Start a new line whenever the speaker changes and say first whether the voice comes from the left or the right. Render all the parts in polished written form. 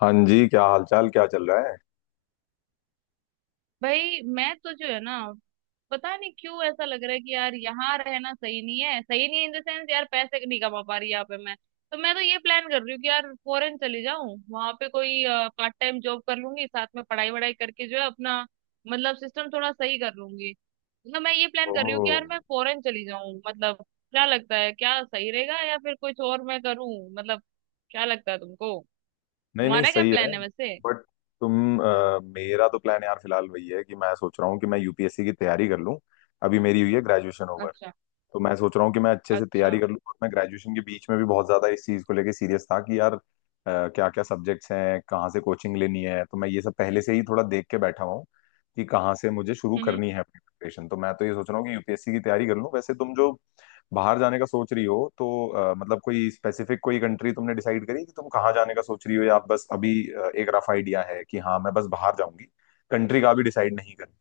left: हाँ जी, क्या हालचाल? क्या चल रहा है?
right: भाई मैं तो जो है ना, पता नहीं क्यों ऐसा लग रहा है कि यार यहाँ रहना सही नहीं है। सही नहीं है इन द सेंस, यार पैसे नहीं कमा पा रही यहाँ पे मैं। तो ये प्लान कर रही हूँ कि यार फॉरेन चली जाऊँ, वहां पे कोई पार्ट टाइम जॉब कर लूंगी, साथ में पढ़ाई वढ़ाई करके जो है अपना मतलब सिस्टम थोड़ा सही कर लूंगी। मतलब मैं ये प्लान कर रही हूँ कि
left: ओह।
right: यार मैं फॉरेन चली जाऊँ मतलब। क्या लगता है, क्या सही रहेगा या फिर कुछ और मैं करूँ? मतलब क्या लगता है तुमको?
left: नहीं नहीं,
right: तुम्हारा क्या
left: सही है।
right: प्लान है वैसे?
left: बट मेरा तो प्लान यार फिलहाल वही है कि मैं सोच रहा हूँ कि मैं यूपीएससी की तैयारी कर लूँ। अभी मेरी हुई है ग्रेजुएशन ओवर।
right: अच्छा।
left: तो मैं सोच रहा हूँ कि मैं अच्छे से तैयारी
right: अच्छा।
left: कर लूँ, और मैं ग्रेजुएशन के बीच में भी बहुत ज्यादा इस चीज को लेके सीरियस था कि यार क्या क्या सब्जेक्ट्स हैं, कहाँ से कोचिंग लेनी है। तो मैं ये सब पहले से ही थोड़ा देख के बैठा हुआ हूँ कि कहाँ से मुझे शुरू
right: हम्म।
left: करनी है अपनी प्रिपरेशन। तो मैं तो ये सोच रहा हूँ कि यूपीएससी की तैयारी कर लूँ। वैसे तुम जो बाहर जाने का सोच रही हो, तो मतलब कोई स्पेसिफिक कोई कंट्री तुमने डिसाइड करी कि तुम कहाँ जाने का सोच रही हो, या बस अभी एक रफ आइडिया है कि हाँ मैं बस बाहर जाऊंगी। कंट्री का भी डिसाइड नहीं करी।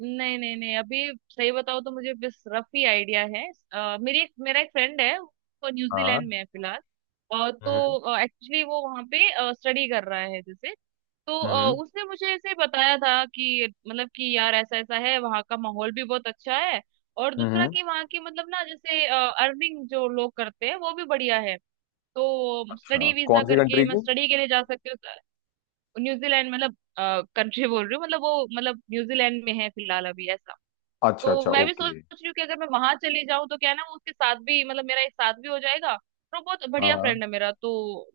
right: नहीं नहीं नहीं अभी। सही बताओ तो मुझे बस रफ ही आइडिया है। मेरी एक, मेरा एक फ्रेंड है, वो
left: हाँ।
right: न्यूजीलैंड में है फिलहाल।
left: हम्म।
right: तो एक्चुअली वो वहाँ पे स्टडी कर रहा है जैसे। तो
left: हम्म।
right: उसने मुझे ऐसे बताया था कि मतलब कि यार ऐसा ऐसा है, वहाँ का माहौल भी बहुत अच्छा है। और दूसरा
left: हम्म।
right: कि वहाँ की मतलब ना, जैसे अर्निंग जो लोग करते हैं वो भी बढ़िया है। तो
left: अच्छा,
right: स्टडी वीजा
left: कौन सी
right: करके
left: कंट्री
right: मैं
left: की?
right: स्टडी के लिए जा सकती हूँ न्यूजीलैंड, मतलब कंट्री बोल रही हूँ, मतलब वो मतलब न्यूजीलैंड में है फिलहाल अभी ऐसा। तो
left: अच्छा अच्छा,
right: मैं भी सोच
left: ओके।
right: रही हूँ कि अगर मैं वहां चली जाऊँ तो क्या है ना, वो उसके साथ भी मतलब मेरा एक साथ भी हो जाएगा और वो बहुत
left: हाँ
right: बढ़िया
left: हाँ,
right: फ्रेंड है मेरा, तो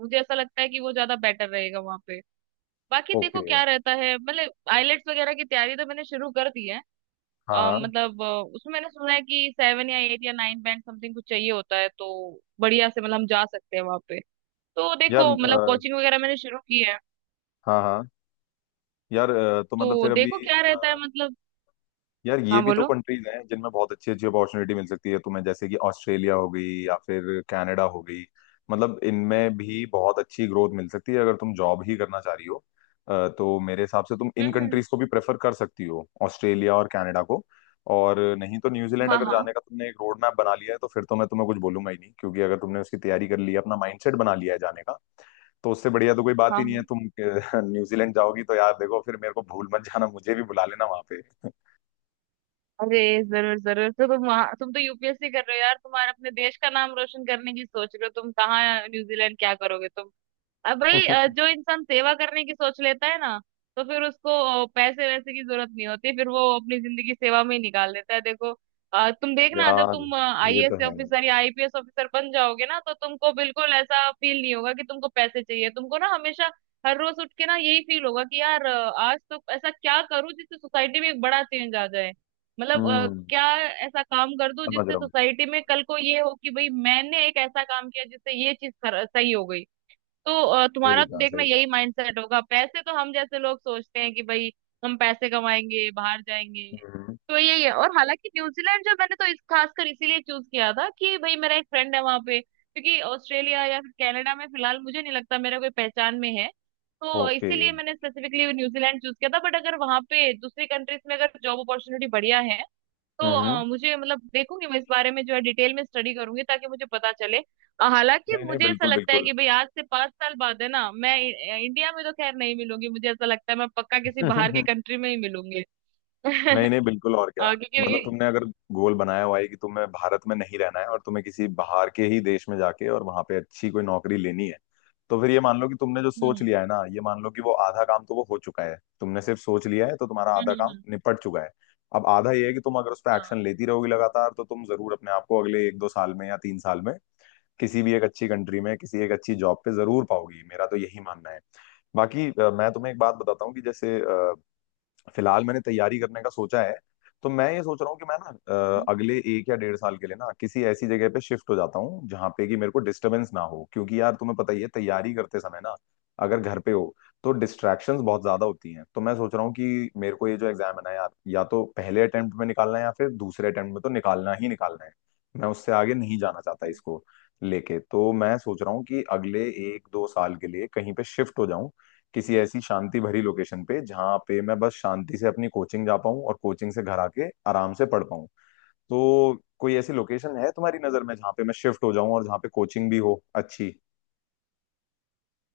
right: मुझे ऐसा लगता है कि वो ज्यादा बेटर रहेगा वहां पे। बाकी देखो
left: ओके।
right: क्या रहता है, मतलब आइलेट्स वगैरह की तैयारी तो मैंने शुरू कर दी है।
left: हाँ
right: अ,
left: हाँ,
right: मतलब अ, उसमें मैंने सुना है कि 7 या 8 या 9 बैंड समथिंग कुछ चाहिए होता है, तो बढ़िया से मतलब हम जा सकते हैं वहां पे। तो
left: यार
right: देखो मतलब कोचिंग वगैरह मैंने शुरू की है।
left: हाँ हाँ, यार तो मतलब
right: तो
left: फिर अभी
right: देखो क्या रहता है
left: अ,
right: मतलब।
left: यार ये
right: हाँ
left: भी तो
right: बोलो।
left: कंट्रीज हैं जिनमें बहुत अच्छी अच्छी अपॉर्चुनिटी मिल सकती है तुम्हें, जैसे कि ऑस्ट्रेलिया हो गई या फिर कनाडा हो गई। मतलब इनमें भी बहुत अच्छी ग्रोथ मिल सकती है अगर तुम जॉब ही करना चाह रही हो। तो मेरे हिसाब से तुम इन
right: हम्म। हम्म।
left: कंट्रीज को भी प्रेफर कर सकती हो, ऑस्ट्रेलिया और कनाडा को। और नहीं तो न्यूजीलैंड
right: हाँ
left: अगर
right: हाँ।
left: जाने का तुमने एक रोड मैप बना लिया है, तो फिर तो मैं तुम्हें कुछ बोलूंगा ही नहीं, क्योंकि अगर तुमने उसकी तैयारी कर ली है, अपना माइंडसेट बना लिया है जाने का, तो उससे बढ़िया तो कोई बात
right: हाँ
left: ही नहीं है।
right: हाँ।
left: तुम न्यूजीलैंड जाओगी तो यार देखो, फिर मेरे को भूल मत जाना, मुझे भी बुला लेना वहां पे।
right: अरे, जरूर जरूर। तो तुम वहाँ, तुम तो यूपीएससी कर रहे हो यार, तुम्हारा अपने देश का नाम रोशन करने की सोच रहे हो, तुम कहाँ न्यूजीलैंड क्या करोगे? अब भाई जो इंसान सेवा करने की सोच लेता है ना, तो फिर उसको पैसे वैसे की जरूरत नहीं होती, फिर वो अपनी जिंदगी सेवा में ही निकाल देता है देखो। तुम देखना जब
left: यार
right: तुम
left: ये तो
right: आईएएस
left: है।
right: ऑफिसर या आईपीएस ऑफिसर बन जाओगे ना, तो तुमको बिल्कुल ऐसा फील नहीं होगा कि तुमको पैसे चाहिए। तुमको ना हमेशा हर रोज उठ के ना यही फील होगा कि यार, आज तो ऐसा क्या करूं जिससे सोसाइटी में एक बड़ा चेंज आ जाए। मतलब
left: हम्म।
right: क्या ऐसा काम कर दूं
left: समझ
right: जिससे
left: रहा हूँ।
right: सोसाइटी में कल को ये हो कि भाई, मैंने एक ऐसा काम किया जिससे ये चीज सही हो गई। तो
left: सही
right: तुम्हारा तो
left: कहा,
right: देखना
left: सही कहा।
right: यही माइंडसेट होगा। पैसे तो हम जैसे लोग सोचते हैं कि भाई हम पैसे कमाएंगे, बाहर जाएंगे,
left: हम्म।
right: तो यही है। और हालांकि न्यूजीलैंड जो मैंने तो इस खासकर इसीलिए चूज किया था कि भाई मेरा एक फ्रेंड है वहां पे, क्योंकि ऑस्ट्रेलिया या फिर कनाडा में फिलहाल मुझे नहीं लगता मेरा कोई पहचान में है। तो
left: ओके।
right: इसीलिए मैंने स्पेसिफिकली न्यूजीलैंड चूज किया था, बट अगर वहां पे दूसरी कंट्रीज में अगर जॉब अपॉर्चुनिटी बढ़िया है तो
left: हम्म।
right: मुझे मतलब देखूंगी मैं इस बारे में जो है डिटेल में स्टडी करूंगी ताकि मुझे पता चले। हालांकि
left: नहीं नहीं,
right: मुझे ऐसा
left: बिल्कुल
right: लगता है
left: बिल्कुल।
right: कि भाई आज से 5 साल बाद है ना, मैं इंडिया में तो खैर नहीं मिलूंगी। मुझे ऐसा लगता है मैं पक्का किसी बाहर की कंट्री में ही मिलूंगी।
left: नहीं नहीं, बिल्कुल। और क्या। मतलब
right: क्योंकि
left: तुमने अगर गोल बनाया हुआ है कि तुम्हें भारत में नहीं रहना है और तुम्हें किसी बाहर के ही देश में जाके और वहां पे अच्छी कोई नौकरी लेनी है, तो फिर ये मान लो कि तुमने जो सोच
right: हम्म।
left: लिया है ना, ये मान लो कि वो आधा काम तो वो हो चुका है। तुमने सिर्फ सोच लिया है तो तुम्हारा
right: हम्म।
left: आधा काम निपट चुका है। अब आधा ये है कि तुम अगर उस पर एक्शन लेती रहोगी लगातार, तो तुम जरूर अपने आप को अगले एक दो साल में या तीन साल में किसी भी एक अच्छी कंट्री में, किसी एक अच्छी जॉब पे जरूर पाओगी, मेरा तो यही मानना है। बाकी मैं तुम्हें एक बात बताता हूँ कि जैसे फिलहाल मैंने तैयारी करने का सोचा है। तो मैं ये सोच रहा हूँ कि मैं ना अगले एक या डेढ़ साल के लिए ना किसी ऐसी जगह पे शिफ्ट हो जाता हूँ जहाँ पे कि मेरे को डिस्टरबेंस ना हो, क्योंकि यार तुम्हें पता ही है तैयारी करते समय ना अगर घर पे हो तो डिस्ट्रैक्शंस बहुत ज्यादा होती हैं। तो मैं सोच रहा हूँ कि मेरे को ये जो एग्जाम है ना यार, या तो पहले अटेम्प्ट में निकालना है, या फिर दूसरे अटेम्प्ट में तो निकालना ही निकालना है। मैं उससे आगे नहीं जाना चाहता
right: हाँ,
left: इसको लेके। तो मैं सोच रहा हूँ कि अगले एक दो साल के लिए कहीं पे शिफ्ट हो जाऊं, किसी ऐसी शांति भरी लोकेशन पे जहाँ पे मैं बस शांति से अपनी कोचिंग जा पाऊँ और कोचिंग से घर आके आराम से पढ़ पाऊँ। तो कोई ऐसी लोकेशन है तुम्हारी नजर में जहाँ पे मैं शिफ्ट हो जाऊँ और जहाँ पे कोचिंग भी हो अच्छी?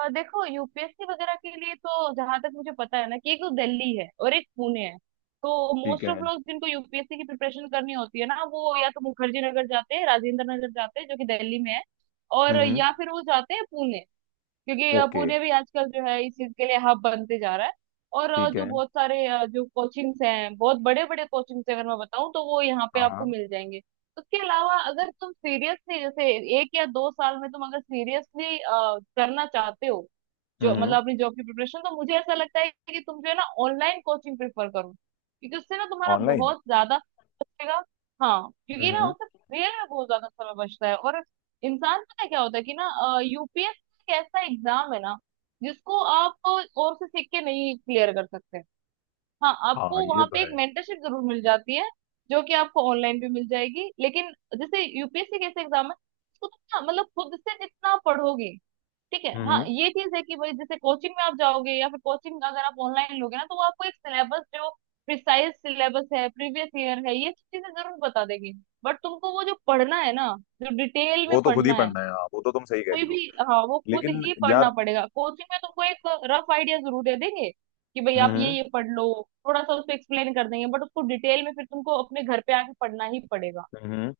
right: और देखो यूपीएससी वगैरह के लिए तो जहां तक मुझे पता है ना कि एक तो दिल्ली है और एक पुणे है। तो
left: ठीक
right: मोस्ट ऑफ
left: है।
right: लोग जिनको यूपीएससी की प्रिपरेशन करनी होती है ना, वो या तो मुखर्जी नगर जाते हैं, राजेंद्र नगर जाते हैं जो कि दिल्ली में है। और
left: हम्म।
right: या फिर वो जाते हैं पुणे, क्योंकि
left: ओके।
right: पुणे भी आजकल जो है इस चीज के लिए हब बनते जा रहा है। और
left: ठीक है।
right: जो कोचिंग्स हैं, बहुत बड़े बड़े कोचिंग्स अगर मैं बताऊं तो वो यहाँ पे
left: हाँ।
right: आपको मिल जाएंगे। उसके अलावा अगर तुम सीरियसली, जैसे एक या दो साल में तुम अगर सीरियसली करना चाहते हो जो
left: हम्म।
right: मतलब अपनी जॉब की प्रिपरेशन, तो मुझे ऐसा लगता है कि तुम जो है ना ऑनलाइन कोचिंग प्रेफर करो, क्योंकि उससे ना तुम्हारा
left: ऑनलाइन?
right: बहुत ज्यादा बचेगा। हाँ, क्योंकि ना
left: हम्म।
right: उससे रियल में बहुत ज्यादा समय बचता है। और इंसान पता है क्या होता है कि ना, यूपीएससी एक ऐसा एग्जाम है ना जिसको आप और से सीख के नहीं क्लियर कर सकते। हाँ,
left: हाँ,
right: आपको
left: ये
right: वहां
left: तो
right: पे एक
left: है।
right: मेंटरशिप जरूर मिल जाती है जो कि आपको ऑनलाइन भी मिल जाएगी, लेकिन जैसे यूपीएससी कैसे एग्जाम है, उसको तुम ना मतलब खुद से जितना पढ़ोगे। ठीक है, हाँ
left: हम्म।
right: ये चीज है कि भाई जैसे कोचिंग में आप जाओगे या फिर कोचिंग अगर आप ऑनलाइन लोगे ना, तो वो आपको एक सिलेबस जो प्रिसाइज सिलेबस है, प्रीवियस ईयर है, ये चीजें जरूर बता देगी। बट तुमको वो जो पढ़ना है ना, जो डिटेल में
left: वो तो खुद ही
right: पढ़ना है
left: पढ़ना है, हाँ, वो तो तुम सही कह
right: कोई
left: रही
right: भी,
left: हो।
right: हाँ वो खुद
left: लेकिन
right: ही
left: यार।
right: पढ़ना पड़ेगा। कोचिंग में तुमको एक रफ आइडिया जरूर दे देंगे कि भाई आप
left: हम्म।
right: ये पढ़ लो, थोड़ा सा उसको एक्सप्लेन कर देंगे, बट उसको डिटेल में फिर तुमको अपने घर पे आके पढ़ना ही पड़ेगा।
left: हम्म।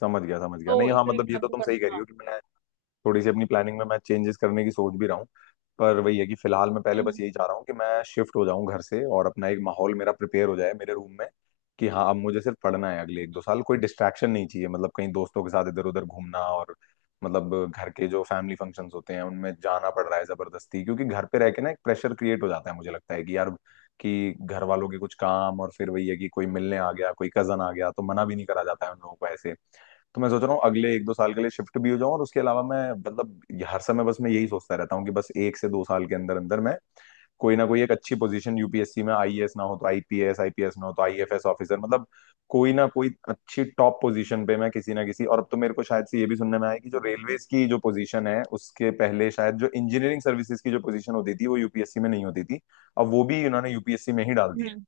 left: समझ गया, समझ गया।
right: तो
left: नहीं
right: इस
left: हाँ,
right: तरीके
left: मतलब ये
right: से
left: तो
right: आपको
left: तुम सही कह
right: करना,
left: रही
right: हाँ।
left: हो कि मैं थोड़ी सी अपनी प्लानिंग में मैं चेंजेस करने की सोच भी रहा हूँ, पर वही है कि फिलहाल मैं पहले बस
right: हम्म।
left: यही चाह रहा हूँ कि मैं शिफ्ट हो जाऊँ घर से और अपना एक माहौल मेरा प्रिपेयर हो जाए मेरे रूम में कि हाँ अब मुझे सिर्फ पढ़ना है अगले एक दो साल, कोई डिस्ट्रैक्शन नहीं चाहिए। मतलब कहीं दोस्तों के साथ इधर उधर घूमना, और मतलब घर के जो फैमिली फंक्शंस होते हैं उनमें जाना पड़ रहा है जबरदस्ती, क्योंकि घर पे रह के ना एक प्रेशर क्रिएट हो जाता है। मुझे लगता है कि यार कि घर वालों के कुछ काम, और फिर वही है कि कोई मिलने आ गया, कोई कजन आ गया, तो मना भी नहीं करा जाता है उन लोगों को ऐसे। तो मैं सोच रहा हूँ अगले एक दो साल के लिए शिफ्ट भी हो जाऊँ। और उसके अलावा मैं मतलब हर समय बस मैं यही सोचता रहता हूँ कि बस एक से दो साल के अंदर अंदर मैं कोई ना कोई एक अच्छी पोजीशन यूपीएससी में, आईएएस ना हो तो आईपीएस, आईपीएस ना हो तो आईएफएस ऑफिसर, मतलब कोई ना कोई अच्छी टॉप पोजीशन पे मैं किसी ना किसी। और अब तो मेरे को शायद से ये भी सुनने में आया कि जो रेलवेज की जो पोजीशन है, उसके पहले शायद, जो इंजीनियरिंग सर्विसेज की जो पोजीशन होती थी वो यूपीएससी में नहीं होती थी, अब वो भी उन्होंने यूपीएससी में ही डाल दी है।
right: हम्म,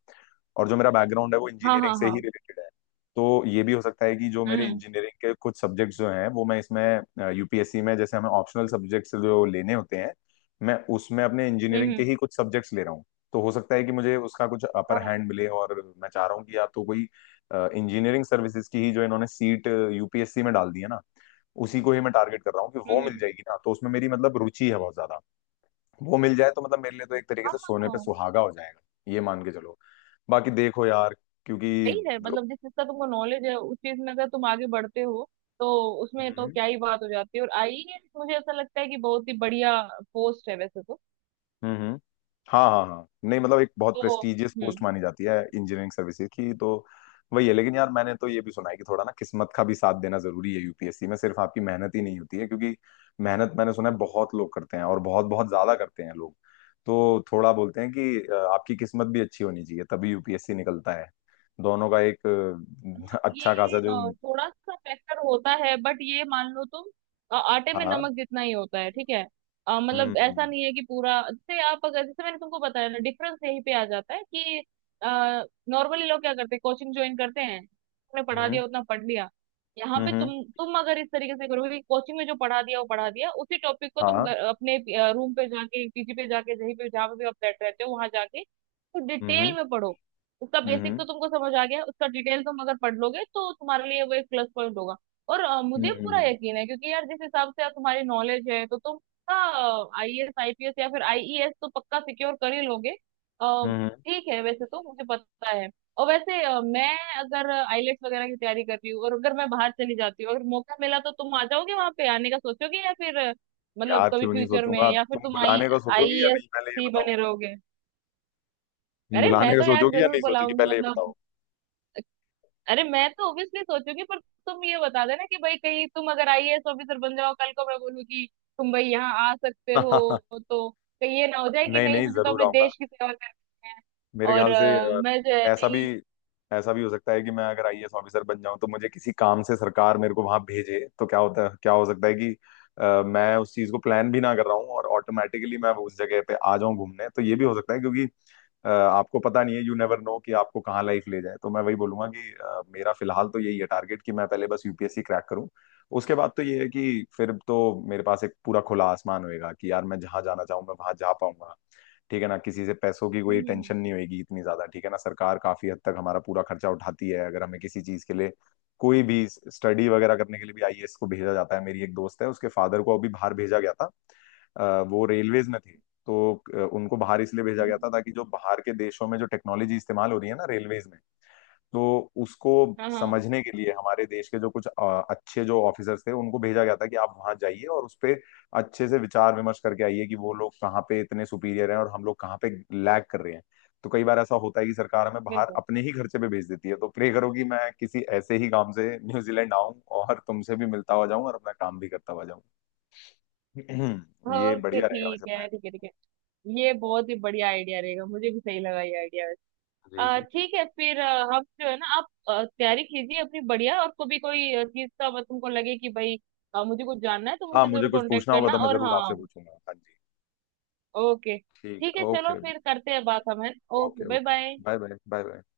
left: और जो मेरा बैकग्राउंड है वो
right: हाँ
left: इंजीनियरिंग
right: हाँ
left: से
right: हाँ।
left: ही रिलेटेड है, तो ये भी हो सकता है कि जो मेरे
right: हम्म।
left: इंजीनियरिंग के कुछ सब्जेक्ट्स जो हैं वो मैं इसमें यूपीएससी में, जैसे हमें ऑप्शनल सब्जेक्ट्स जो लेने होते हैं, मैं उसमें अपने
right: हम्म
left: इंजीनियरिंग के
right: हम्म,
left: ही कुछ सब्जेक्ट्स ले रहा हूँ। तो हो सकता है कि मुझे उसका कुछ अपर
right: हाँ
left: हैंड मिले, और मैं चाह रहा हूँ कि या तो कोई इंजीनियरिंग सर्विसेज की ही जो इन्होंने सीट यूपीएससी में डाल दी है ना, उसी को ही मैं टारगेट कर रहा हूँ कि
right: हम्म।
left: वो मिल
right: हम्म।
left: जाएगी ना, तो उसमें मेरी मतलब रुचि है बहुत ज्यादा। वो मिल जाए तो मतलब मेरे लिए तो एक तरीके से सोने पे
right: हाँ,
left: सुहागा हो जाएगा, ये मान के चलो। बाकी देखो यार, क्योंकि
right: सही है।
left: लोग।
right: मतलब जिस चीज का तुमको नॉलेज है उस चीज में अगर तुम आगे बढ़ते हो, तो उसमें तो
left: हम्म।
right: क्या ही बात हो जाती है। और आईएएस मुझे ऐसा लगता है कि बहुत ही बढ़िया पोस्ट है वैसे तो।
left: हम्म। हाँ हाँ हाँ, नहीं मतलब एक बहुत
right: तो
left: प्रेस्टिजियस पोस्ट
right: हम्म।
left: मानी जाती है इंजीनियरिंग सर्विसेज की, तो वही है। लेकिन यार मैंने तो ये भी सुना है कि थोड़ा ना किस्मत का भी साथ देना जरूरी है, यूपीएससी में सिर्फ आपकी मेहनत ही नहीं होती है, क्योंकि मेहनत मैंने सुना है बहुत लोग करते हैं, और बहुत बहुत ज्यादा करते हैं लोग। तो थोड़ा बोलते हैं कि आपकी किस्मत भी अच्छी होनी चाहिए तभी यूपीएससी निकलता है। दोनों का एक
right: हाँ,
left: अच्छा
right: ये
left: खासा जो।
right: थोड़ा सा फैक्टर होता है, बट ये मान लो तुम आटे में
left: हाँ।
right: नमक जितना ही होता है ठीक है। मतलब ऐसा
left: हम्म।
right: नहीं है कि पूरा, जैसे आप अगर जैसे मैंने तुमको बताया ना डिफरेंस यहीं पे आ जाता है कि नॉर्मली लोग क्या करते हैं कोचिंग ज्वाइन करते हैं, तुमने पढ़ा
left: हम्म।
right: दिया उतना पढ़ लिया। यहाँ पे
left: हम्म।
right: तुम अगर इस तरीके से करोगे, कोचिंग में जो पढ़ा दिया वो पढ़ा दिया, उसी टॉपिक को तुम
left: हाँ।
right: अपने रूम पे जाके, पीजी पे जाके, जहीं पे जहाँ पे भी आप बैठ रहते हो वहां जाके तो
left: हम्म।
right: डिटेल में पढ़ो। उसका बेसिक
left: हम्म।
right: तो तुमको समझ आ गया, उसका डिटेल तुम अगर पढ़ लोगे तो तुम्हारे लिए वो एक प्लस पॉइंट होगा। और मुझे पूरा
left: हम्म।
right: यकीन है क्योंकि यार जिस हिसाब से यार तुम्हारी नॉलेज है, तो तुम आईएएस, आईपीएस या फिर आईईएस तो पक्का सिक्योर कर ही लोगे। अ,
left: हम्म।
right: ठीक है वैसे तो मुझे पता है। और वैसे मैं अगर आईलेट्स वगैरह की तैयारी कर रही हूँ और अगर मैं बाहर चली जाती हूँ अगर मौका मिला, तो तुम आ जाओगे वहां पे आने का सोचोगे? या फिर मतलब
left: यार
right: कभी
left: क्यों नहीं
right: फ्यूचर में,
left: सोचूंगा?
right: या फिर
left: तुम
right: तुम आई
left: बुलाने का सोचोगी या
right: आईएएस
left: नहीं, पहले ये
right: ही
left: बताओ।
right: बने रहोगे?
left: तुम
right: अरे मैं
left: बुलाने का
right: तो यार
left: सोचोगी या
right: जरूर
left: नहीं सोचोगी,
right: बुलाऊंगी
left: पहले ये
right: मतलब।
left: बताओ।
right: अरे मैं तो ऑब्वियसली सोचूंगी, पर तुम ये बता देना कि भाई कहीं तुम अगर आईएएस ऑफिसर बन जाओ, कल को मैं बोलूँ कि तुम भाई यहाँ आ सकते हो, तो कहीं ये ना हो जाए कि
left: नहीं
right: नहीं
left: नहीं,
right: मुझे तो
left: जरूर
right: अपने
left: आऊंगा।
right: देश की सेवा करनी है।
left: मेरे
right: और
left: ख्याल से अ,
right: मैं जो है
left: ऐसा भी,
right: नहीं
left: ऐसा भी हो सकता है कि मैं अगर आईएएस ऑफिसर बन जाऊं तो मुझे किसी काम से सरकार मेरे को वहां भेजे, तो क्या होता है, क्या हो सकता है कि मैं उस चीज को प्लान भी ना कर रहा हूँ और ऑटोमेटिकली मैं उस जगह पे आ जाऊं घूमने, तो ये भी हो सकता है। क्योंकि आपको पता नहीं है, यू नेवर नो कि आपको कहाँ लाइफ ले जाए। तो मैं वही बोलूंगा कि मेरा फिलहाल तो यही है टारगेट कि मैं पहले बस यूपीएससी क्रैक करूँ। उसके बाद तो ये है कि फिर तो मेरे पास एक पूरा खुला आसमान होएगा कि यार मैं जहाँ जाना चाहूँ मैं वहां जा पाऊंगा, ठीक है ना? किसी से पैसों की कोई
right: हम्म।
left: टेंशन नहीं होगी इतनी ज्यादा, ठीक है ना? सरकार काफी हद तक हमारा पूरा खर्चा उठाती है अगर हमें किसी चीज के लिए कोई भी स्टडी वगैरह करने के लिए भी आईएएस को भेजा जाता है। मेरी एक दोस्त है, उसके फादर को अभी बाहर भेजा गया था। वो रेलवेज में थे। तो उनको बाहर इसलिए भेजा गया
right: हम्म,
left: था ताकि जो बाहर के देशों में जो टेक्नोलॉजी इस्तेमाल हो रही है ना रेलवेज में, तो उसको
right: हाँ हाँ
left: समझने के लिए हमारे देश के जो कुछ अच्छे जो ऑफिसर्स थे उनको भेजा गया था कि आप वहां जाइए और उस पे अच्छे से विचार विमर्श करके आइए कि वो लोग कहाँ पे इतने सुपीरियर हैं और हम लोग कहाँ पे लैग कर रहे हैं। तो कई बार ऐसा होता है कि सरकार हमें बाहर
right: बिल्कुल।
left: अपने ही खर्चे पे भेज देती है। तो प्रे करो कि मैं किसी ऐसे ही काम से न्यूजीलैंड आऊं और तुमसे भी मिलता हुआ जाऊं और अपना काम भी करता हुआ जाऊं। ये
right: ओके
left: बढ़िया रहेगा
right: ठीक
left: वैसे प्लान।
right: है ठीक है ठीक है, ये बहुत ही बढ़िया आइडिया रहेगा, मुझे भी सही लगा ये आइडिया।
left: जी जी जी।
right: ठीक है फिर हम जो है ना, आप तैयारी कीजिए अपनी बढ़िया, और कभी कोई चीज का अगर तुमको लगे कि भाई मुझे कुछ जानना है तो
left: हाँ
right: मुझे
left: मुझे
right: जरूर
left: कुछ
right: कांटेक्ट
left: पूछना होगा
right: करना,
left: तो मैं
right: और
left: जरूर
right: हाँ।
left: आपसे पूछूंगा, हाँ जी।
right: ओके
left: ठीक
right: ठीक
left: है,
right: है, चलो
left: ओके।
right: फिर करते हैं बात हम है। Okay
left: okay.
right: Bye
left: okay
right: bye.
left: Bye bye. Bye bye